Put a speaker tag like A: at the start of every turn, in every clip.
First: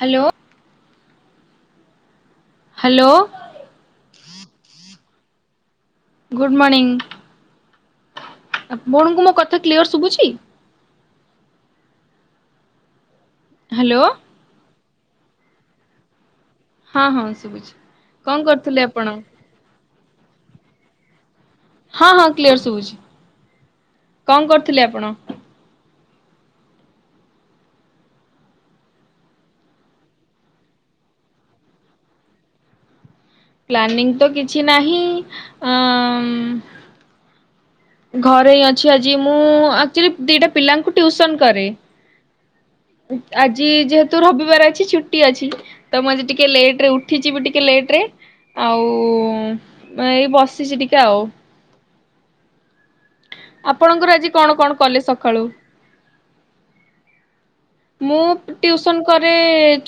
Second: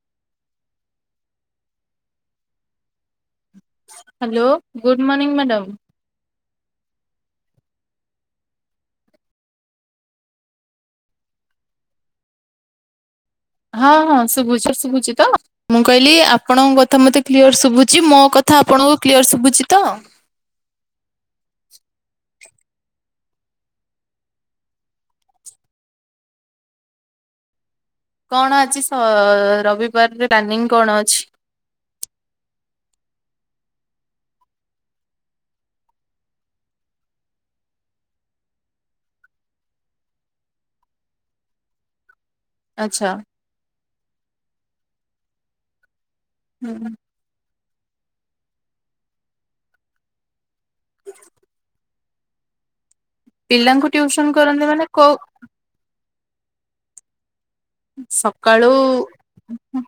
A: Hello. Hello.
B: Hello, good morning madam.
A: Good morning, ଆ ଆପଣଙ୍କୁ ମୋ କଥା କ୍ଲିୟର୍ ଶୁବୁଚି।
B: ହଁ
A: ହ୍ୟାଲୋ
B: ହଁ ଶୁଭୁଚି ଶୁଭୁଚି ତ, ମୁଁ କହିଲି ଆପ୍ ଆପଣଙ୍କ କଥା
A: ହଁ ହଁ
B: ମତେ କ୍ଲିୟର ଶୁଭୁଛି, ମୋ
A: କଣ
B: କଥା
A: କରୁଥିଲେ
B: ଆପଣଙ୍କୁ
A: ଆପଣ?
B: କ୍ଲିୟର ଶୁଭୁଛି ତ?
A: ହଁ ହଁ କ୍ଲିୟର ଶୁଭୁଛି, କଣ କରୁଥିଲେ ଆପଣ?
B: କଣ ଆଜି ଶ, ରବିବାରରେ ପ୍ଲାନିଂ କଣ ଅଛି?
A: ପ୍ଲାନିଂ ତ କିଛି ନାହିଁ--ଅଁ ଘରେ ହିଁ ଅଛି ଆଜି ମୁଁ, ଆକୁଚୁଆଲି ଦିଟା ପିଲାଙ୍କୁ ଟିଉସନ୍ କରେ।
B: ଆଚ୍ଛା।
A: ଆଜି ଯେହେତୁ ରବିବାର ଅଛି ଛୁଟି ଅଛି ତ ମୁଁ ଆଜି ଟିକେ
B: ହୁଁ
A: ଲେଟରେ ଉଠ ଉଠିଯିବି ଟିକେ ଲେଟରେ ଆଉ ମାନେ ଏଇ ବସ ପି ଜି ଟିକା ଆଉ।
B: ପିଲାଙ୍କୁ
A: ଆପଣଙ୍କର
B: ଟିଉସନ
A: ଆଜି କଣ
B: କରନ୍ତି
A: କଣ
B: ମାନେ
A: କଲେ
B: କୋଉ
A: ସକାଳୁ? ମୁଁ
B: ସକାଳୁ
A: ଟିୟୁସନ କରେ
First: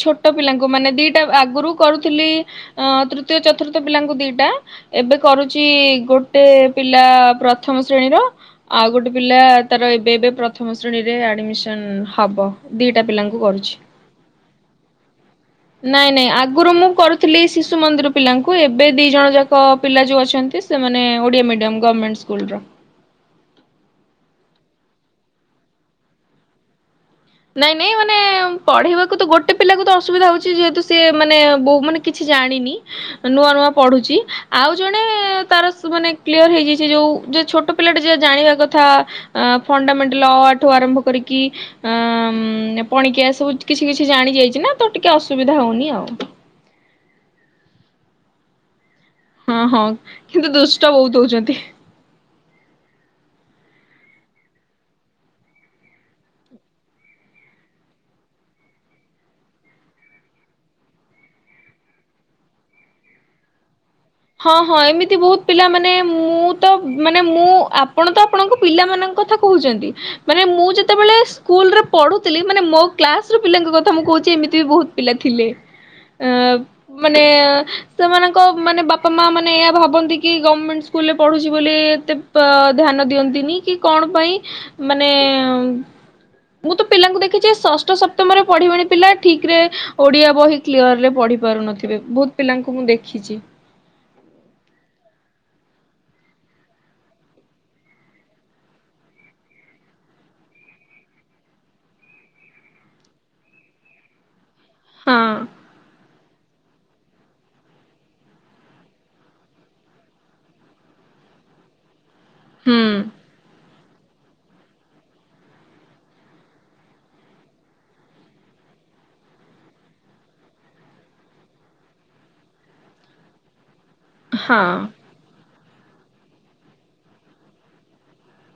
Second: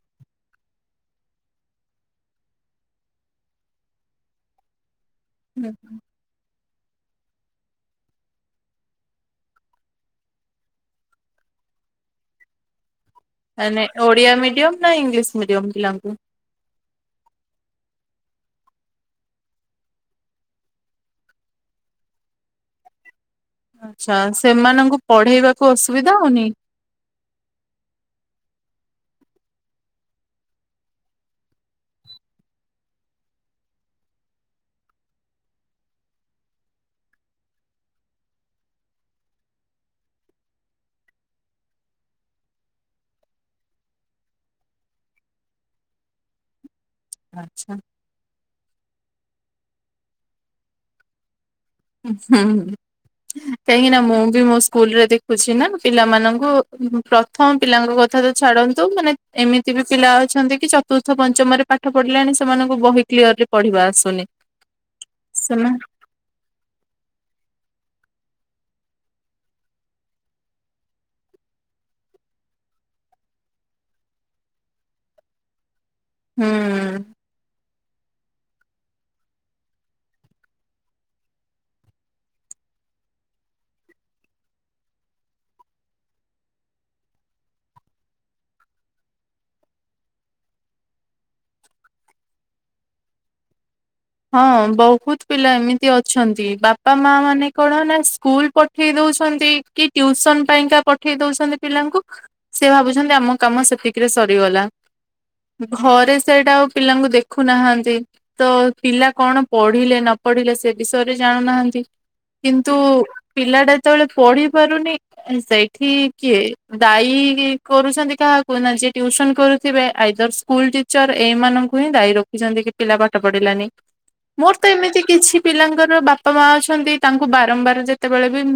A: ଛୋଟ ପିଲାଙ୍କୁ ମାନେ ଦିଟା ଆଗରୁ କରୁଥିଲି। ଅ ତୃତୀୟ ଚତୁର୍ଥ ପିଲାଙ୍କୁ ଦିଟା ଏବେ କରୁଛି ଗୋ ଗୋଟେ ପିଲା ପ୍ରଥମ ଶ୍ରେଣୀର। ଆଉ ଗୋଟେ ପିଲା ତାର ଏବେ ଏବେ ପ୍ରଥମ ଶ୍ରେଣୀରେ ଆଡମିସନ ହବ ଦିଟା ପିଲାଙ୍କୁ। କରୁଛି
B: ମାନେ ଓଡିଆ ମିଡିୟମ ନା ଇଂଲିଶ ମିଡିୟମ ପିଲାଙ୍କୁ?
A: ନାଇଁ ନାଇଁ ଆଗରୁ ମୁଁ କରୁ ଥିଲି ଶିଶୁ ମନ୍ଦିର ପିଲାଙ୍କୁ ଏବେ ଦି ଜଣ ଯାକ ପିଲା ଯୋଉ ଅଛନ୍ତି ସେମାନେ ଓଡିଆ ମିଡିୟମ ଗଭମେଣ୍ଟ ସ୍କୁଲ। ସ୍କୁଲର।
B: ଆଛା ସେମାନଙ୍କୁ ପଢେଇବାକୁ ଅସୁବିଧା ହଉନି।
A: ନାଇଁ ନାଇଁ ମାନେ ପଢେଇବାକୁ ତ ଗୋଟେ ପିଲାକୁ ତ ଅସୁବିଧା ହଉଛି ଯେହେତୁ ସିଏ ମାନେ ବୋଉ ମାନେ। କିଛି ଜାଣିନି। ନୂଆ ନୂଆ ପଢୁଛି ଆଉ ଜଣେ ତାର ମାନେ କ୍ଲିୟର ହେଇଯାଇଛି ଯୋଉ ଯୋଉ ଛୋଟ ପିଲାଟେ ଜେ ଜାଣିବା କଥା ଫଣ୍ଡାମେଣ୍ଟାଲ ଅ ଆ ଠୁ ଆରମ୍ଭ କରିକି ଆ ପଣିକିଆ ସବୁ କିଛି କିଛି ଜାଣି ଯାଇଛି ନା ତ ଟିକେ ଅସୁବିଧା ହଉନି ଆଉ।
B: ଆଚ୍ଛା।
A: ହଁ ହଁ କିନ୍ତୁ ଦୁଷ୍ଟ ବହୁତ ହଉଛନ୍ତି।
B: ହୁଁ। କାହିଁକି ନା ମୁଁ ବି ମୋ ସ୍କୁଲରେ ଦେଖୁଛି ନା ପିଲାମାନଙ୍କୁ ପ୍ର ଥମ ପିଲାଙ୍କ କଥା ତ ଛାଡନ୍ତୁ ମାନେ ଏମିତି ବି ପିଲା ଅଛନ୍ତି କି ଚତୁର୍ଥ ପଞ୍ଚମରେ ପାଠ ପାଠ ପଢିଲାଣି ସେମାନଙ୍କୁ ବହି କ୍ଲିୟରଲି ପଢିବା ଆସୁନି।
A: ହଁ ହଁ ଏମିତି ବହୁତ ପିଲା
B: ସେମା
A: ମାନେ। ମୁଁ ତ ମାନେ ମୁଁ ଆପଣ ତ ଆପଣଙ୍କ ପିଲାମାନଙ୍କ କଥା କହୁଛନ୍ତି। ମାନେ ମୁଁ ଯେତେବେଳେ ସ୍କୁଲରେ ପଢୁଥିଲି ମାନେ ମୋ କ୍ଲାସର ପିଲାଙ୍କ କଥା ମୁଁ କହୁଛି ଏମିତି ବି ବହୁତ ପିଲା ଥିଲେ। ଅ
B: ହୁଁ।
A: ମାନେ ସେମାନଙ୍କ ମାନେ ବା ବାପା ମା ମାନେ ଏୟା ଭାବନ୍ତି କି ଗମେଣ୍ଟ୍ ସ୍କୁଲରେ ପଢୁଛି ବୋଲି ଏତେ ଧ୍ୟାନ ଦିଅନ୍ତିନି କି। କଣ ପାଇଁ ମାନେ। ମୁଁ ତ ପିଲାଙ୍କୁ ଦେଖିଛି ଷଷ୍ଠ ସପ୍ତମରେ ପଢିବିଣି ପିଲା ଠିକରେ ଓଡିଆ ବହି। କ୍ଲିୟରରେ ପଢି ପାରୁନଥିବେ ବହୁତ ପିଲାଙ୍କୁ ମୁଁ ଦେଖିଛି।
B: ହଁ ବହୁତ ପିଲା ଏମିତି ଅଛନ୍ତି ବାପା ମା ମାନେ କଣ ନା ସ୍କୁଲ ପ ପଠେଇ ଦଉଛନ୍ତି କି ଟିଉସନ ପାଇଁକା ପଠେଇ ଦଉଛନ୍ତି ପିଲାଙ୍କୁ। ସେ ଭାବୁଛନ୍ତି ଆମ କାମ ସେତିକିରେ ସରିଗଲା।
A: ହଁ।
B: ଘରେ ସେଇଟା ଆଉ ପିଲାଙ୍କୁ ଦେଖୁନାହାନ୍ତି ତ। ପିଲା କଣ ପଢିଲେ ନ ପଢିଲେ ସେ ବିଷୟରେ ଜାଣୁନାହାନ୍ତି କିନ୍ତୁ
A: ହୁଁ।
B: ପିଲା ଯେତେବେଳେ ପଢି ପାରୁନି। ସେଇଠି କିଏ ଦାଇ କରୁଛନ୍ତି କାହାକୁ ନା ଯିଏ ଟିଉସନ କରୁଥିବେ ଆଇଦର୍ ସ୍କୁ ସ୍କୁଲ ଟିଚର ଏଇମାନଙ୍କୁ ହିଁ ଦାୟୀ ରଖିଛନ୍ତି କି ପିଲା ପାଠ ପଢିଲାନି। ମୋର ତ
A: ହଁ
B: ଏମିତି କିଛି ପିଲାଙ୍କର ବାପା ମା ଅଛନ୍ତି ତାଙ୍କୁ ବାରମ୍ବାର ଯେତେବେଳେ ବି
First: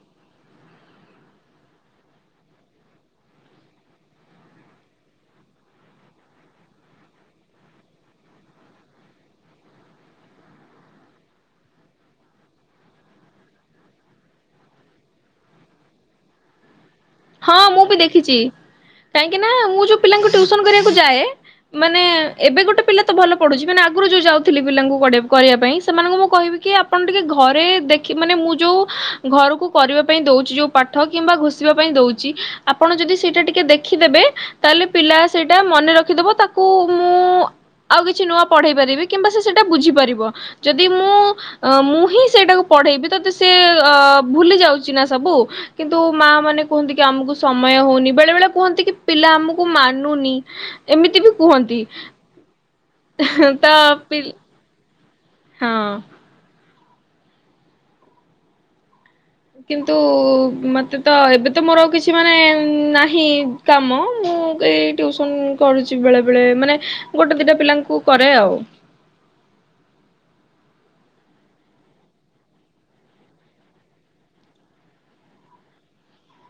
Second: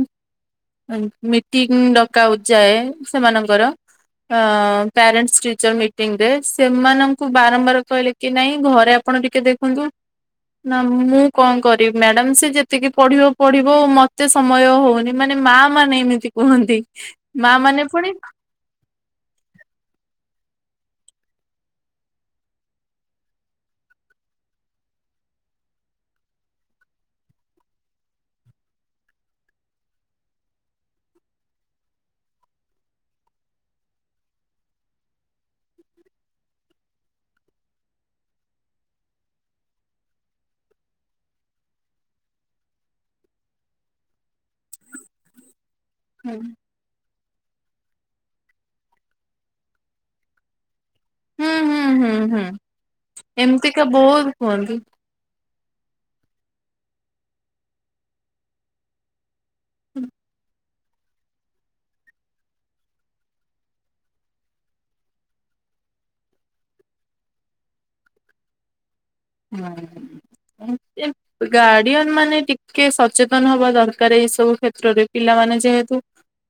B: ମିଟିଂ ଡକାଉ ଯାଏ ସେମାନଙ୍କର। ଅ ପ୍ୟାରେଣ୍ଟସ୍ ଟିଚର ମିଟିଂ ରେ ସେମାନଙ୍କୁ ବାରମ୍ବାର କହିଲି କି ନାଇଁ ଘରେ ଆପଣ ଟିକେ ଦେଖନ୍ତୁ। ନା ମୁଁ କଣ କରିବି ମ୍ୟାଡାମ ସେ ଯେତିକି ପଢିବ ପଢିବ ମତେ ସମୟ ହଉନି। ମାନେ ମା ମାନେ ଏମିତି କୁହନ୍ତି। ମା
A: ହଁ ମୁଁ
B: ମାନେ
A: ବି
B: ପୁଣି
A: ଦେଖିଛି କାହିଁକି ନା ମୁଁ ଯୋଉ ପିଲାଙ୍କୁ ଟଉସନ କରିବାକୁ ଯାଏ। ମାନେ ଏବେ ଗୋଟେ ପିଲା ତ ଭଲ ପଢୁଛି ମାନେ ଆଗରୁ ଯୋଉ ଯାଉଥିଲି ପିଲାଙ୍କୁ କରିବା ପାଇଁ ସେମାନଙ୍କୁ ମୁଁ କହିବି କି ଆପ ଆପଣ ଟିକେ ଘରେ ଦେଖି ମାନେ ମୁଁ ଯୋଉ ଘରକୁ କରିବା ପାଇଁ ଦଉଛି ଯୋଉ ପାଠ କିମ୍ବା ଘୁଷିବାକୁ ଦଉଛି ଆପଣ ଯଦି ସେଇଟା ଟିକେ ଦେଖିଦେବେ। ତାହେଲେ, ପିଲା ସେଇଟା ମନେ ରଖିଦବ ତାକୁ ମୁଁ ଆଉ କିଛି ନୂଆ ପଢେଇ ପାରିବି, କିମ୍ବା ସେ ସେଇଟା ବୁଝି ପାରିବ। ଯଦି ମୁଁ ମୁଁ ହିଁ ସେଇଟାକୁ ପଢେଇବି, ତତେ ସେ ଅ ଭୁଲି ଯାଉଚି ନା ସବୁ କିନ୍ତୁ, ମା
B: ହୁଁ
A: ମାନେ କୁହନ୍ତି କି ଆମକୁ ସମୟ ହୋଉନି, ବେଳେ ବେଳେ କୁହନ୍ତି କି, ପିଲା ଆମକୁ ମାନୁନି। ଏମିତି ବି
B: ହୁଁ
A: କୁହନ୍ତି।
B: ହୁଁ ହୁଁ
A: ହେଁ ତ ପି
B: କଣ?
A: ହଁ। କିନ୍ତୁ, ମତ୍ ତ ଏବେ ତ ମୋର କିଛି ମାନେ ନାହିଁ କାମ, ମୁଁଏଇ ଟିଉସନ୍ କରୁଛି ବେଳେ ବେଳେ, ମାନେ ଗୋଟେ ଦିଟା ପିଲାଙ୍କୁ କରେ ଆଉ
B: ହଁ [inaudible] ଗାର୍ଡିଆନ୍ ମାନେ ଟିକିଏ ସଚେତନ ହବା ଦରକାର, ଏଇ ସବୁ କ୍ଷେତ୍ରରେ, ପିଲାମାନେ ଯେହେତୁ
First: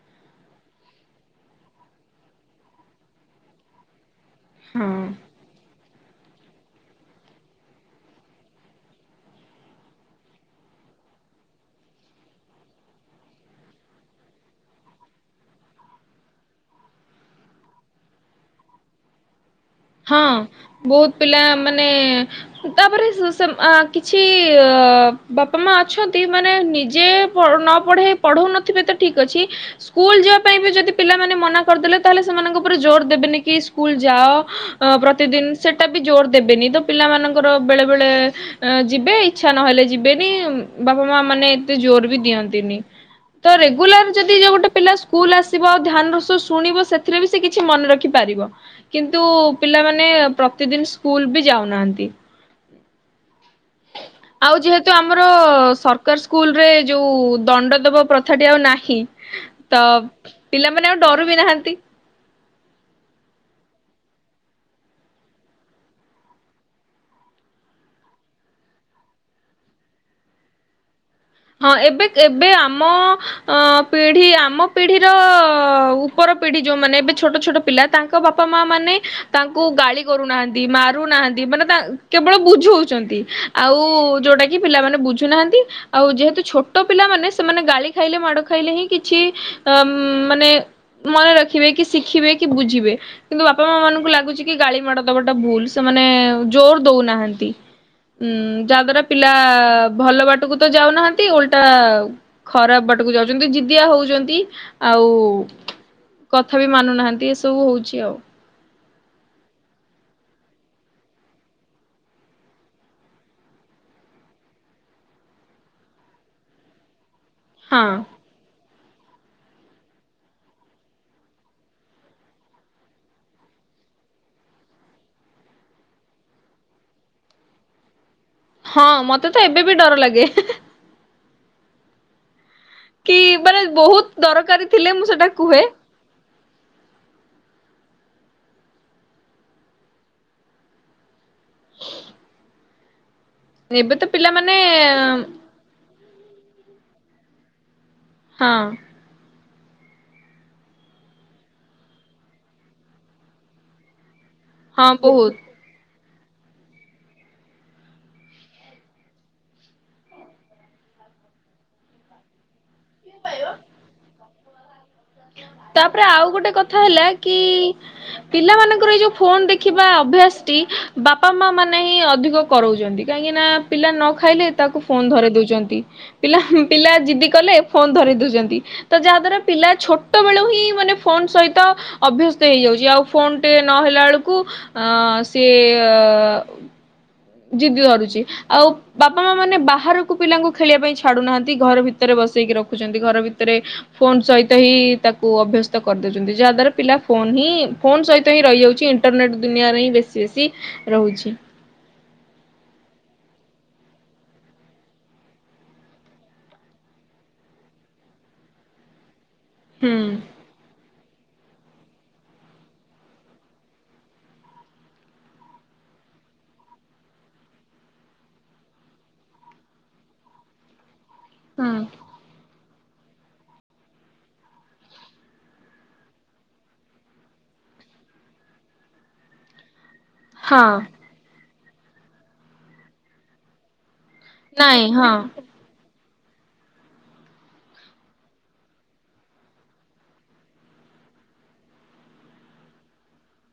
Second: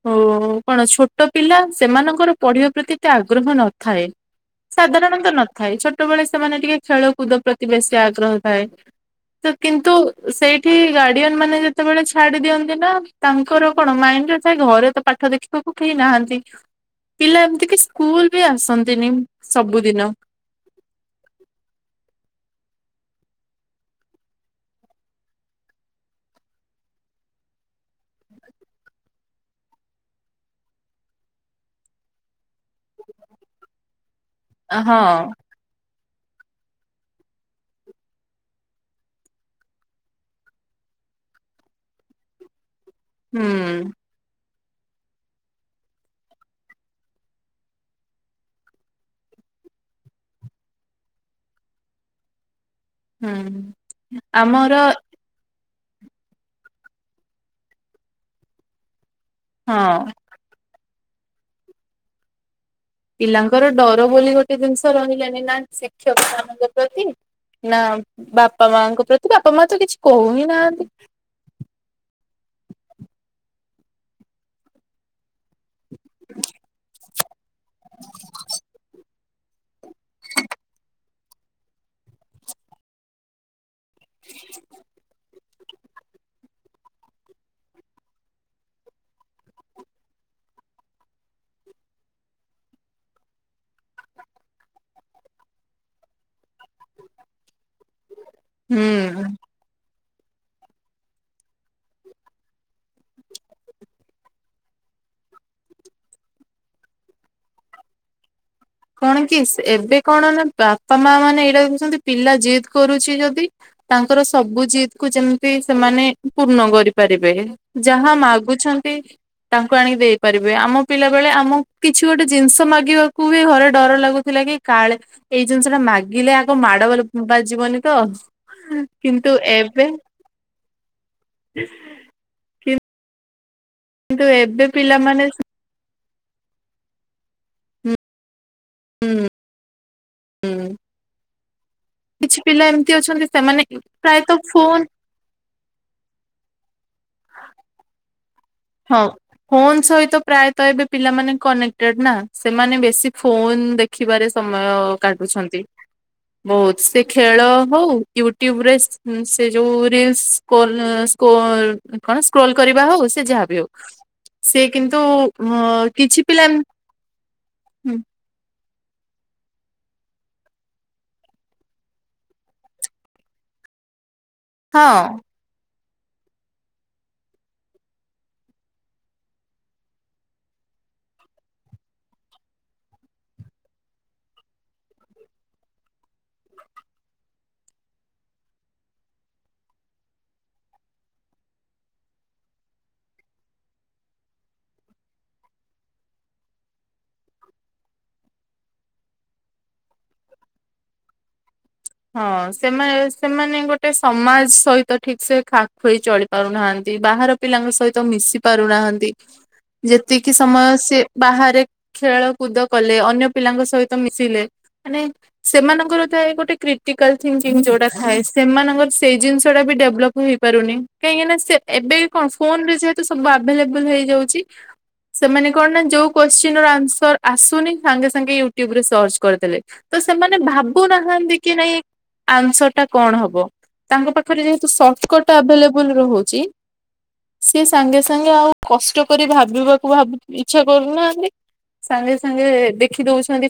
B: ହଉ ହଉ କଣ ଛୋଟ ପିଲା, ସେମାନଙ୍କର ପଢିବା ପ୍ରତି ଏତେ ଆଗ୍ରହ ନଥାଏ।
A: ହଁ।
B: ସାଧାରଣତଃ ନଥାଏ, ଛୋଟବେଳେ ସେମାନେ ଟିକିଏ ଖେଳକୁଦ ପ୍ରତି ବେଶୀ ଆଗ୍ରହ ଥାଏ। ତ କିନ୍ତୁ, ସେଇଠି ଗାର୍ଡିଆନ୍ ମାନେ ଯେତେବେଳେ ଛାଡି ଦିଅନ୍ତି ନା ତାଙ୍କର କଣ ମାଇଣ୍ଡରେ ଥାଏ, ଘରେ ତ ପାଠ ଦେଖିବାକୁ କେହି ନାହାନ୍ତି। ପିଲା ଏମିତି କି ସ୍କୁଲ ବି ଆସନ୍ତିନି। ସବୁ
A: ହଁ ବହୁତ ପିଲା ମାନେ ତାପରେ, ସେମା କିଛି ଅ ବାପା ମା ଅଛନ୍ତି ମାନେ ନିଜେ ପଢୁ ନପଢେଇ ପଢଉ ନଥିବେ ତ ଠିକ ଅଛି। ସ୍କୁଲ ଯିବା ପାଇଁ ବି ଯଦି ପିଲାମାନେ ମନା କରିଦେଲେ, ତାହେଲେ ସେମାନଙ୍କ ଉପରେ ଜୋର ଦେବେନି କି, ସ୍କୁଲ ଯା। ଅ
B: ହଁ
A: ପ୍ରତିଦିନ ସେଟା ବି ଜୋର ଦେବେନି, ତ ପିଲାମାନଙ୍କର ବେଳେ ବେଳେ ଆଁ ଯିବେ ଇଚ୍ଛା ନହେଲେ ଯିବେନି, ବାପା ମା ମାନେ ଏତେ ଜୋର ବି ଦିଅନ୍ତିନି। ତ
B: ହୁଁ
A: ରେଗୁଲାର ଯଦି ଯୋଉ ଗୋଟେ ପିଲା ସ୍କୁଲ ଆସିବ, ଧ୍ୟାନର ସହ ଶୁଣିବ, ସେଥିରେବି ସେ କିଛି ମନେ ରଖିପାରିବ। କିନ୍ତୁ ପିଲାମାନେ ପ୍ରତିଦିନ ସ୍କୁଲ ବି ଯାଉନାହାନ୍ତି।
B: ହୁଁ
A: ଆଉ
B: ଆମର
A: ଯେହେତୁ ଆମର ସରକାର ସ୍କୁଲରେ ଯୋଉ ଦଣ୍ଡ ଦବା ପ୍ରଥାଟି ଆଉ ନାହିଁ, ତ,
B: ହଁ
A: ପିଲାମାନେ ଆଉ ଡରୁବି ନାହାନ୍ତି।
B: ପିଲାଙ୍କର ଡର ବୋଲି ଗୋଟେ ଜିନିଷ ରହିଲାଣିିନା ଶିକ୍ଷକ ମାନଙ୍କ ପ୍ରତି। ନାଁ, ବାପା ମାଙ୍କ ପ୍ରତି, ବାପା ମା ତ କିଛି କହୁ ହି ନାହାନ୍ତି।
A: ହଁ ଏବେ ଏବେ ଆମ ପିଢି, ଆମ ପିଢିର ଉ ପର ପିଢି ଯୋଉମାନେ, ଯୋଉମାନେ ଏବେ ଛୋଟ ଛୋଟ ପିଲା, ତାଙ୍କ ବାପା ମା ମାନେ ତାଙ୍କୁ ଗାଳି କରୁନାହାନ୍ତି। ମାରୁନାହାନ୍ତି। ମାନେ ତା କେବଳ ବୁଝଉଛନ୍ତି। ଆଉ ଉ ଯୋଉଟା କି ପିଲାମାନେେ ବୁଝୁନାହାନ୍ତି। ଆଉ ଯେହେତୁ ଛୋଟ ପିଲାମାନେ, ସେମାନେ ଗାଳି ଖାଇଲେ ମାଡ ଖାଇଲେ ହିଁ କିଛି, ଅ ମାନେ ମନେ ରଖିବେ କି ଶିଖିବେ କି ବୁଝିବେ। କିନ୍ତୁ ବାପାମାମାନଙ୍କୁ ଲାଗୁଛି କି ଗାଳିମାଡ ଦବାଟା ଭୁଲ, ସେମାନେ ଜୋର ଦୋଉନାହାନ୍ତି। ଉଁ, ଯାହା ଦ୍ଵାରା
B: ହୁଁ।
A: ପିଲା ଭଲ ବାଟକୁତ ଯାଉନାହାନ୍ତି, ଓଲଟା ଖରାପ ବାଟକୁ ଯାଉଛନ୍ତି ଜିଦିଆ ହୋଉଛନ୍ତି, ଆଉ କଥାବି ମାନୁନାହାନ୍ତି, ଏସବୁ ହଉଛି ଆଉ।
B: କଣ କି ଏବେ କଣ ନା ବାପାମାମାନେ ଏଇଟା ଦେଖୁଛନ୍ତି, ପିଲା ଜିଦ୍ କରୁଛି ଯଦି ତାଙ୍କର ସବୁ ଜିଦକୁ ଯେମିତି ସେମାନେ ପୂର୍ଣ୍ଣ କରିପାରିବେ।
A: ହଁ
B: ଯାହା ମାଗୁଛନ୍ତି ତାଙ୍କୁ ଆଣିକି ଦେଇପାରିବେ, ଆମ ପିଲା ବେଳେ ଆମକୁ କିଛି ଗୋଟେ ଜିନିଷ ମାଗିବାକୁ ବି ଘରେ ଡର ଲାଗୁଥିଲା କି କାଳେ ଏଇ ଜିନିଷଟା ମାଗିଲେ ଆଗ ମାଡ ବା ବାଜିଯିବନି ତ।
A: ହଁ ମତେତ ଏବେବି ଡର ଲାଗେ‌।
B: ହଁ [inaudible]
A: କି, ମାନେ
B: କିନ୍ତୁ
A: ବହୁତ
B: ଏବେ
A: ଦରକାରୀ ଥିଲେ ମୁଁ
B: ପିଲାମାନେ
A: ସେଟା କୁହେ।
B: ହୁଁ। ହୁଁ - କିଛି ପିଲା ଏମିନ୍ତି ଅଛନ୍ତି ସେମାନେ
A: ନେବେ ତ
B: ପ୍ରାୟତଃ
A: ପିଲାମାନେ
B: ଫୋନ
A: ହଁ।
B: ହଁ। ଫୋନ୍ ସହିତ ପ୍ରାୟତଃ ଏବେ ପିଲାମାନେ କନେକ୍ଟେଡ୍ ନା ସେମାନେ ବେଶୀ ଫୋନ୍ ଦେ ଖିବାରେ ସମୟ
A: ହଁ ବହୁତ
B: କାଟୁଛନ୍ତି।
A: [unintelligible]
B: ବହୁତ୍, ସେ ଖେଳ ହଉ ୟୁଟ୍ୟୁବ ରେ ସେ ଯୋଉ ରିଲ୍ସ। କୋଲ ସ୍କୋଲ କଣ ସ୍କେଲ କରିବା ହଉ ସେ ଯାହାବି ହଉ, ସେ କିନ୍ତୁ
A: ତାପରେ
B: କିଛି
A: ଆଉ
B: ପିଲା
A: ଗୋଟେ
B: ଏମ
A: କଥା ହେଲା କି ପିଲାମାନଙ୍କର ଏଇ ଯୋଉ ଫୋନ ଦେଖିବା ଅଭ୍ୟାସ ଟି ବାପା ମା ମାନେ ହିଁ ଅଧିକ କରାଉଛନ୍ତି, କାହିଁକି ନା ପିଲା ନ ଖାଇଲେ ତାକୁ
B: ହଁ
A: ଫୋନ ଧରେଇ ଦଉଛନ୍ତି। ପିଲା ପିଲା ଜିଦି କଲେ ଫୋନ୍‌ ଧରେଇ ଦଉଛନ୍ତି ତ ଯାହା ଦ୍ଵାରା ପିଲା ଛୋଟ ଛୋଟ ବେଳୁ ହିଁ ମାନେ ଫୋନ୍‌ ସହିତ ଅଭ୍ୟସ୍ତ ହେଇଯାଉଛି ଆଉ ଫୋନ୍‌ ଟେ ନହଲା ବେଳକୁ ଅ ସିଏ ଜିିଦି ଧରୁଛି, ଆଉ ବାପା ମା ମାନେ ବାହାରକୁ ପିଲାଙ୍କୁ ଖେଳିବା ପାଇଁ ଛାଡୁନାହାନ୍ତି ଘର ଭିତରେ ବସେଇକି ରଖୁଛନ୍ତି। ଘର ଭିତରେ ଫୋନ ଚଇତ ହିଁ ତାକୁ ଅଭ୍ୟସ୍ତ କରିଦଉଛନ୍ତି ଯାହା ଦ୍ଵାରା ପିଲା ଫୋନ ହିଁ ଫୋନ ସହିତ ହିଁ ରହିଯାଉଛି। ଇଣ୍ଟରନେଟ୍ ଦୁନିଆରେ ହିଁ ବେଶୀ ବେଶି ରହୁଛି।
B: ହଁ ସେମା ସେମାନେ ଗୋଟେ ସମାଜ ସହିତ ଠିକ୍ ସେ ଖାପ୍ ଖୁଇ ଚଳି ପାରୁ ନାହାନ୍ତି, ବାହାର ପିଲାଙ୍କ ସହିତ ମିଶି ପାରୁନାହାନ୍ତି,
A: ହୁଁ
B: ଯେତିକି ସମୟ ସେ ବାହାରେ ଖେଳ କୁଦ କଲେ ଅନ୍ୟ ପିଲାଙ୍କ ସହିତ ମିଶିଲେ। ମାନେ, ସେମାନଙ୍କରତ ଗୋଟେ କ୍ରି କ୍ରିଟିକାଲ ଥିଙ୍କ ଙ୍କି ଯୋଉଟା ଥାଏ ସେମାନଙ୍କର ସେଇ ଜିନିଷ ଟା ବି ଡେଭଲପ ହେଇପାରୁନି, କାହିଁକି ନା ସେ
A: ହଁ
B: ଏବେ ବି କଣ ଫୋନ ରେ ଯେହେତୁ ସବୁ ଆଭେଲେବୁଲ ହେଇଯାଉଛି ସେମାନେ କଣ ନା ଯୋଉ କୋଶ୍ଚିନ ର ଆନ୍ସର ଆସୁନି ସାଙ୍ଗେ ସାଙ୍ଗେ ୟୁଟ୍ୟୁବ ରେ ସର୍ଚ୍ଚ କରିଦେଲେ। ତ ସେମାନେ
A: ହଁ
B: ଭାବୁନାହାନ୍ତି କି ନାଇଁ ଆନ୍ସର ଟା କଣ ହବ, ତାଙ୍କ ପାଖ ରେ ଯେହେତୁ
A: ନାଇଁ ହଁ।
B: ସଫ୍ଟକଟ ଆଭେଲେବୁ ରହୁଛି ସିଏ ସାଙ୍ଗେ ସାଙ୍ଗେ ଆଉ କଷ୍ଟ କରି ଭାବିବାକୁ ଭାବ ଇଚ୍ଛା କରୁନାହାନ୍ତି। ସାଙ୍ଗେ ସାଙ୍ଗେ ଦେଖି ଦେଉଛନ୍ତି।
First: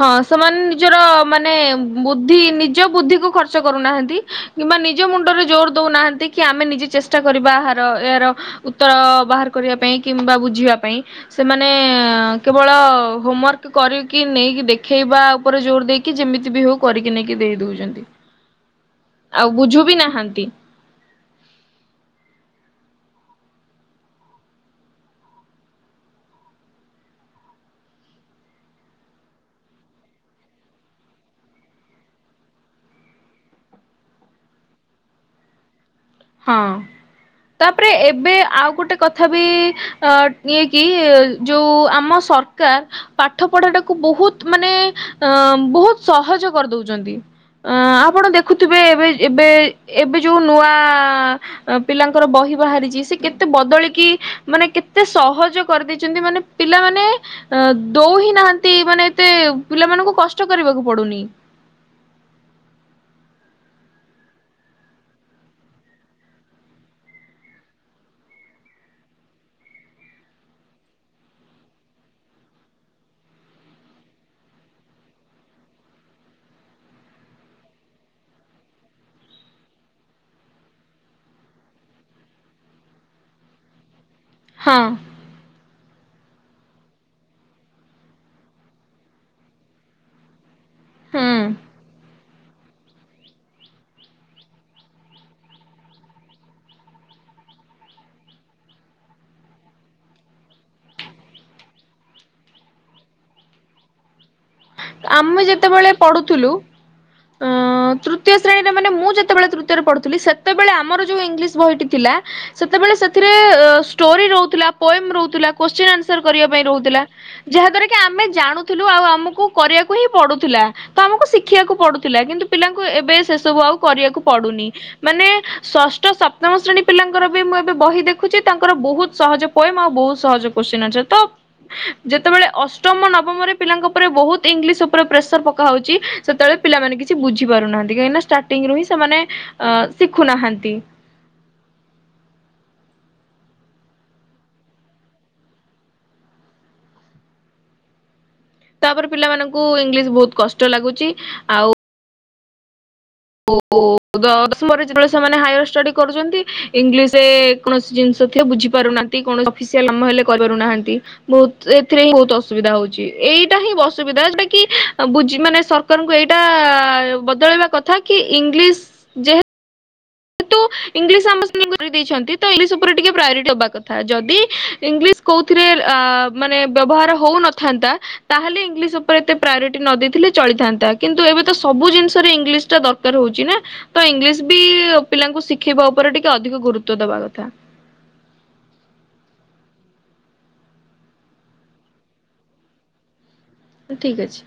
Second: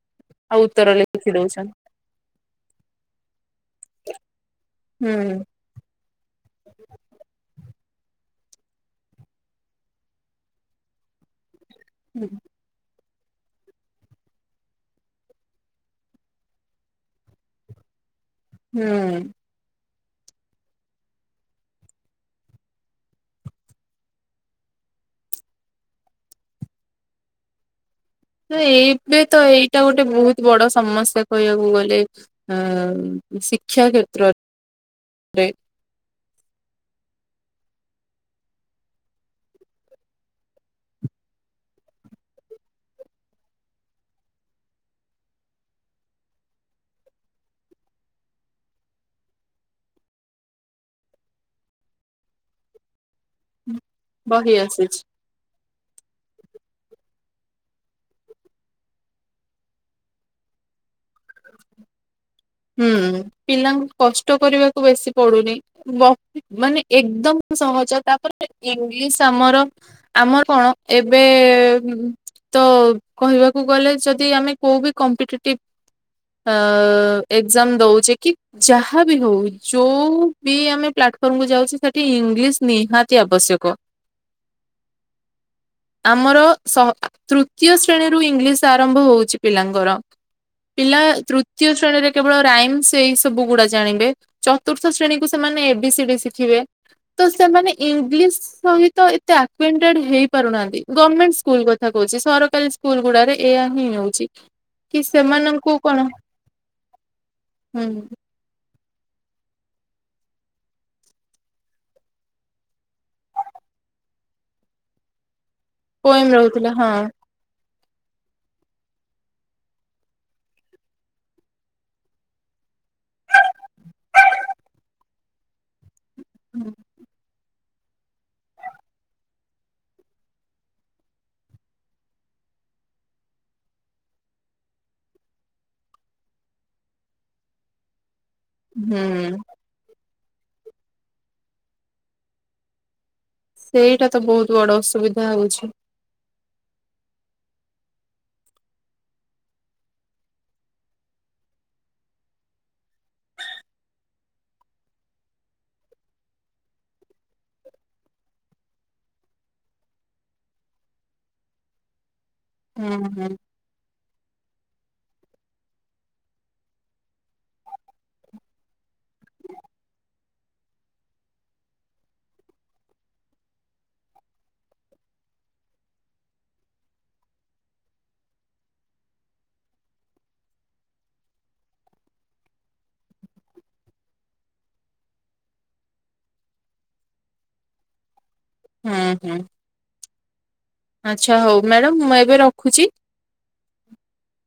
A: ହଁ ସେମାନେ ନିଜର ମାନେ
B: ଦଉଛନ୍ତି।
A: ବୁଦ୍ଧି, ନିଜ ବୁଦ୍ଧିକୁୁ ଖର୍ଚ୍ଚ କରୁନାହାନ୍ତି କିମ୍ବା ନିଜ ମୁଣ୍ଡରେ ଜୋର ଦଉନାହାନ୍ତି। କି ଆମେ ନିଜେ ଚେଷ୍ଟା କରିବା। ହା ଏହାର ଉତ୍ତର ବାହାର କରିବା ପାଇଁ କିମ୍ବା ବୁଝିବା ପାଇଁ ସେମାନେ
B: ହୁଁ
A: କେବ ଳ ହୋମୱାର୍କ କରିକି ନେଇକି ଦେଖେଇବା ଉପରେ ଜୋର ଦେଇକି ଯେମିତି ବି ହଉ କରିକି ନେଇକି ଦେଇ ଦେଉଚନ୍ତି।
B: ହୁଁ।
A: ଆଉ ବୁଝୁ ବିି ନାହାନ୍ତି।
B: ଏବେ ତ ଏଇଟା ଗୋଟେ ବହୁତ ବଡ ସମସ୍ୟା କହିବାକୁ ଗଲେ। ଆଁ ଶିକ୍ଷା କ୍ଷେତ୍ରରେ
A: ହଁ। ତାପରେ ଏବେ ଆଉ ଗୋଟେ କଥା ବି ଅ ନେଇକି ଯୋଉ ଆମ ସର ସରକାର ପାଠ ପଢାଟାକୁ ବହୁତ ମାନେ ଅ ବହୁତ ସହଜ କରିଦଉଚନ୍ତି। ଆ ଆପଣ ଦେଖୁଥିବେ ଏବେ ଏବେ ଏବେ ଯୋଉ ନୂଆ ଆ ପିଲାଙ୍କର ବହି ବାହାରିଛି, ସେ କେତେ ବଦଳିକି
B: ବହି
A: ମାନେ
B: ଆସିଛି।
A: କେତେ ସହଜ କରିଦେଇଛନ୍ତି। ମାନେ ପିଲାମାନେ ଅ ଦଉ ହିଁ ନାହାନ୍ତି ମାନେ ଏତେ ପିଲାମାନଙ୍କୁ କଷ୍ଟ କରିବାକୁ ପଡୁନି।
B: ହୁଁ। ପିଲାଙ୍କୁ କଷ୍ଟ କରିବାକୁ ବେଶୀ ପଡୁନି। ବହି ମାନେ ଏକଦମ ସହଜ ତାପରେ ଇଂଲିଶ ଆମର ଆମର କଣ ଏବେ ଉଁ ତ କହିବାକୁ ଗଲେ ଯଦି ଆମେ କୋଉ ବି କମ୍ପିଟେଟିଭ ଆ ଏକଜାମ ଦଉଛେ କି? ଯାହାବି ହଉ, ଯୋଉ ବି ଆମେ ପ୍ଲାଟଫର୍ମକୁ ଯାଉଛେ ସେଠି ଇଂଲିଶ ନିହାତି ଆବଶ୍ୟକ।
A: ହଁ।
B: ଆମର ସ ତୃତୀୟ ଶ୍ରେଣୀରୁ ଇଂଲିଶ ଆରମ୍ଭ ହଉଛି ପିଲାଙ୍କର। ପିଲା
A: ହୁଁ
B: ତୃତୀୟ ଶ୍ରେଣୀରେ କେବଳ ରାଇମସ ଏଇ ସବୁ ଗୁଡା ଜାଣିବେ। ଚତୁର୍ଥ ଶ୍ରେଣୀକୁୁ ସେମାନେ ଏ ବି ସି ଡି ଶିଖିବେ। ତ ସେମାନେ ଇଂଲିଶ ସହିତ ଏତେ ଆକ୍ୱେଣ୍ଟେଡ ହେଇପାରୁନାହାନ୍ତି। ଗମେଣ୍ଟ ସ୍କୁଲ କଥା କହୁଚି। ସରକାରୀ ସ୍କୁ ସ୍କୁଲ ଗୁଡାରେ ଏଇଆ ହିଁ ହଉଛି। କି ସେମାନଙ୍କୁ କଣ
A: ଥୁଲୁ।
B: ହୁଁ।
A: ତୃତୀୟ ଶ୍ରଣୀରେ ମାନେ ମୁଁ ଯେତେବେଳେ ତୃତୀୟରେ ପଢୁଥିଲି, ସେତେବେଳେ ଆମର ଯୋଉ ଇଂଲିଶ ବହିଟି ଥିଲା ସେତେବେଳେ ସେଥିରେ ଷ୍ଟୋରି ରହୁଥିଲା, ପୋଏମ ରହୁଥିଲା। କୋଶଚିନ, ଆନ୍ସର
B: ପୋଏମ
A: କରିବା ପାଇଁ ରହୁଥିଲା।
B: ହଁ।
A: ଯାହା ଦ୍ଵାରା କି ଆମେ ଜାଣୁଥିଲୁ ଆଉ ଆମକୁ କରିବାକୁ ହିଁ ପଡୁଥିଲା। ତ ଆମକୁ ଶିଖିବାକୁ ପଡୁଥିଲା। କିନ୍ତୁ ପିଲାଙ୍କୁ ଏବେ ସେ ସବୁ ଆଉ କରିବାକୁ ପଡୁନି। ମାନେ ଷଷ୍ଠ, ସପ୍ତମ ଶ୍ରେଣୀ ପିଲାଙ୍କର ବି ମୁଁ ଏବେ ବହି ଦେଖ ଦେଖୁଛି ତାଙ୍କର ବହୁତ ସହଜ ପୋଏମ ଆଉ ବହୁତ ସହଜ କୋଶଚିନ ଅଛି। ତ ଯେତେବେଳେ ଅଷ୍ଟମ, ନବମରେ ପିଲାଙ୍କ ଉପରେ ବହୁତ ଇଂଲିଶ ଉପରେ ପ୍ରେସର ପକା ହଉଛି ସେତେବେଳେ ପିଲମାନେ କିଛି ବୁଝି ପାରୁନାହାନ୍ତି। କାହିଁକିନା ଷ୍ଟା ଷ୍ଟାଟିଙ୍ଗ ରୁ ହିଁ ସେମାନେ
B: ହୁଁ
A: ଅ ଶିଖୁନାହାନ୍ତି।
B: ସେଇଟା ତ ବହୁତ ବଡ ଅସୁବିଧା ହଉଛି।
A: ତାପରେ ପିଲାମାନଙ୍କୁ ଇଂଲିଶ ବହୁତ କଷ୍ଟ ଲାଗୁଛି। ଆଉ ଓ, ଓ ଦଶମରେ ଯେତେବେଳେ ସେମାନେ ହାୟର ଷ୍ଟଡି କରୁଛନ୍ତି ଇଂଲିଶ ରେ କୌଣସି ଜିନିଷ ଥିଲେ ବୁଝିପାରୁନାହାନ୍ତି। କୌଣସି ଅପିସିଆଲ୍ କାମ ହେଲେ କରିପାରୁନାହାନ୍ତି ବହୁତ ଏଥିରେ ହିଁ ବହୁତ ଅସୁବିଧା
B: ହୁଁ
A: ହଉଛି।
B: ହୁଁ
A: ଏଇ ଏଟା ହିଁ ଅସୁବିଧା ଯୋଉଟା କି ବୁଝି ମାନେ ସରକାରଙ୍କୁ ଏଇଟା ବଦଳେଇବା କଥା। କି ଇଂଲିଶ ଯେହେ କିନ୍ତୁ ଇଂଲିସ ଆମ ଶ୍ରେଣୀକୁ ଯଦି ଦେଇଛନ୍ତି ତ ଇଂଲିଶ ଉପରେ ଟିକେ ପ୍ରାୟୋରିଟି ହବା କଥା। ଯଦି ଇଂଲିଶ କୋଉଥିରେ ଆ ମାନେ ବ୍ୟବହାର ହଉନଥାନ୍ତା। ତାହେଲେ ଇଂଲିଶ ଉପରେ ଏତେ ପ୍ରାୟୋରିଟି ନ ଦେଇଥିଲେ ଚଳିଥାନ୍ତା। କିନ୍ତୁ ଏବେ ତ ସବୁ ଜିନିଷରେ ଇଂଲିଶଟା ଦର ଦରକାର ହଉଛି ନା, ତ ଇଂଲିଶ ବି ପିଲାଙ୍କୁ ଶିଖେଇବା ଉପରେ ଟିକେ ଅଧିକ ଗୁରୁତ୍ଵ ଦବା କଥା।
B: ହୁଁ ହୁଁ। ଆଚ୍ଛା, ହଉ ମ୍ୟାଡ଼ାମ ମୁଁ ଏବେ ରଖୁଛି।
A: ଠିକ୍ ଅଛି।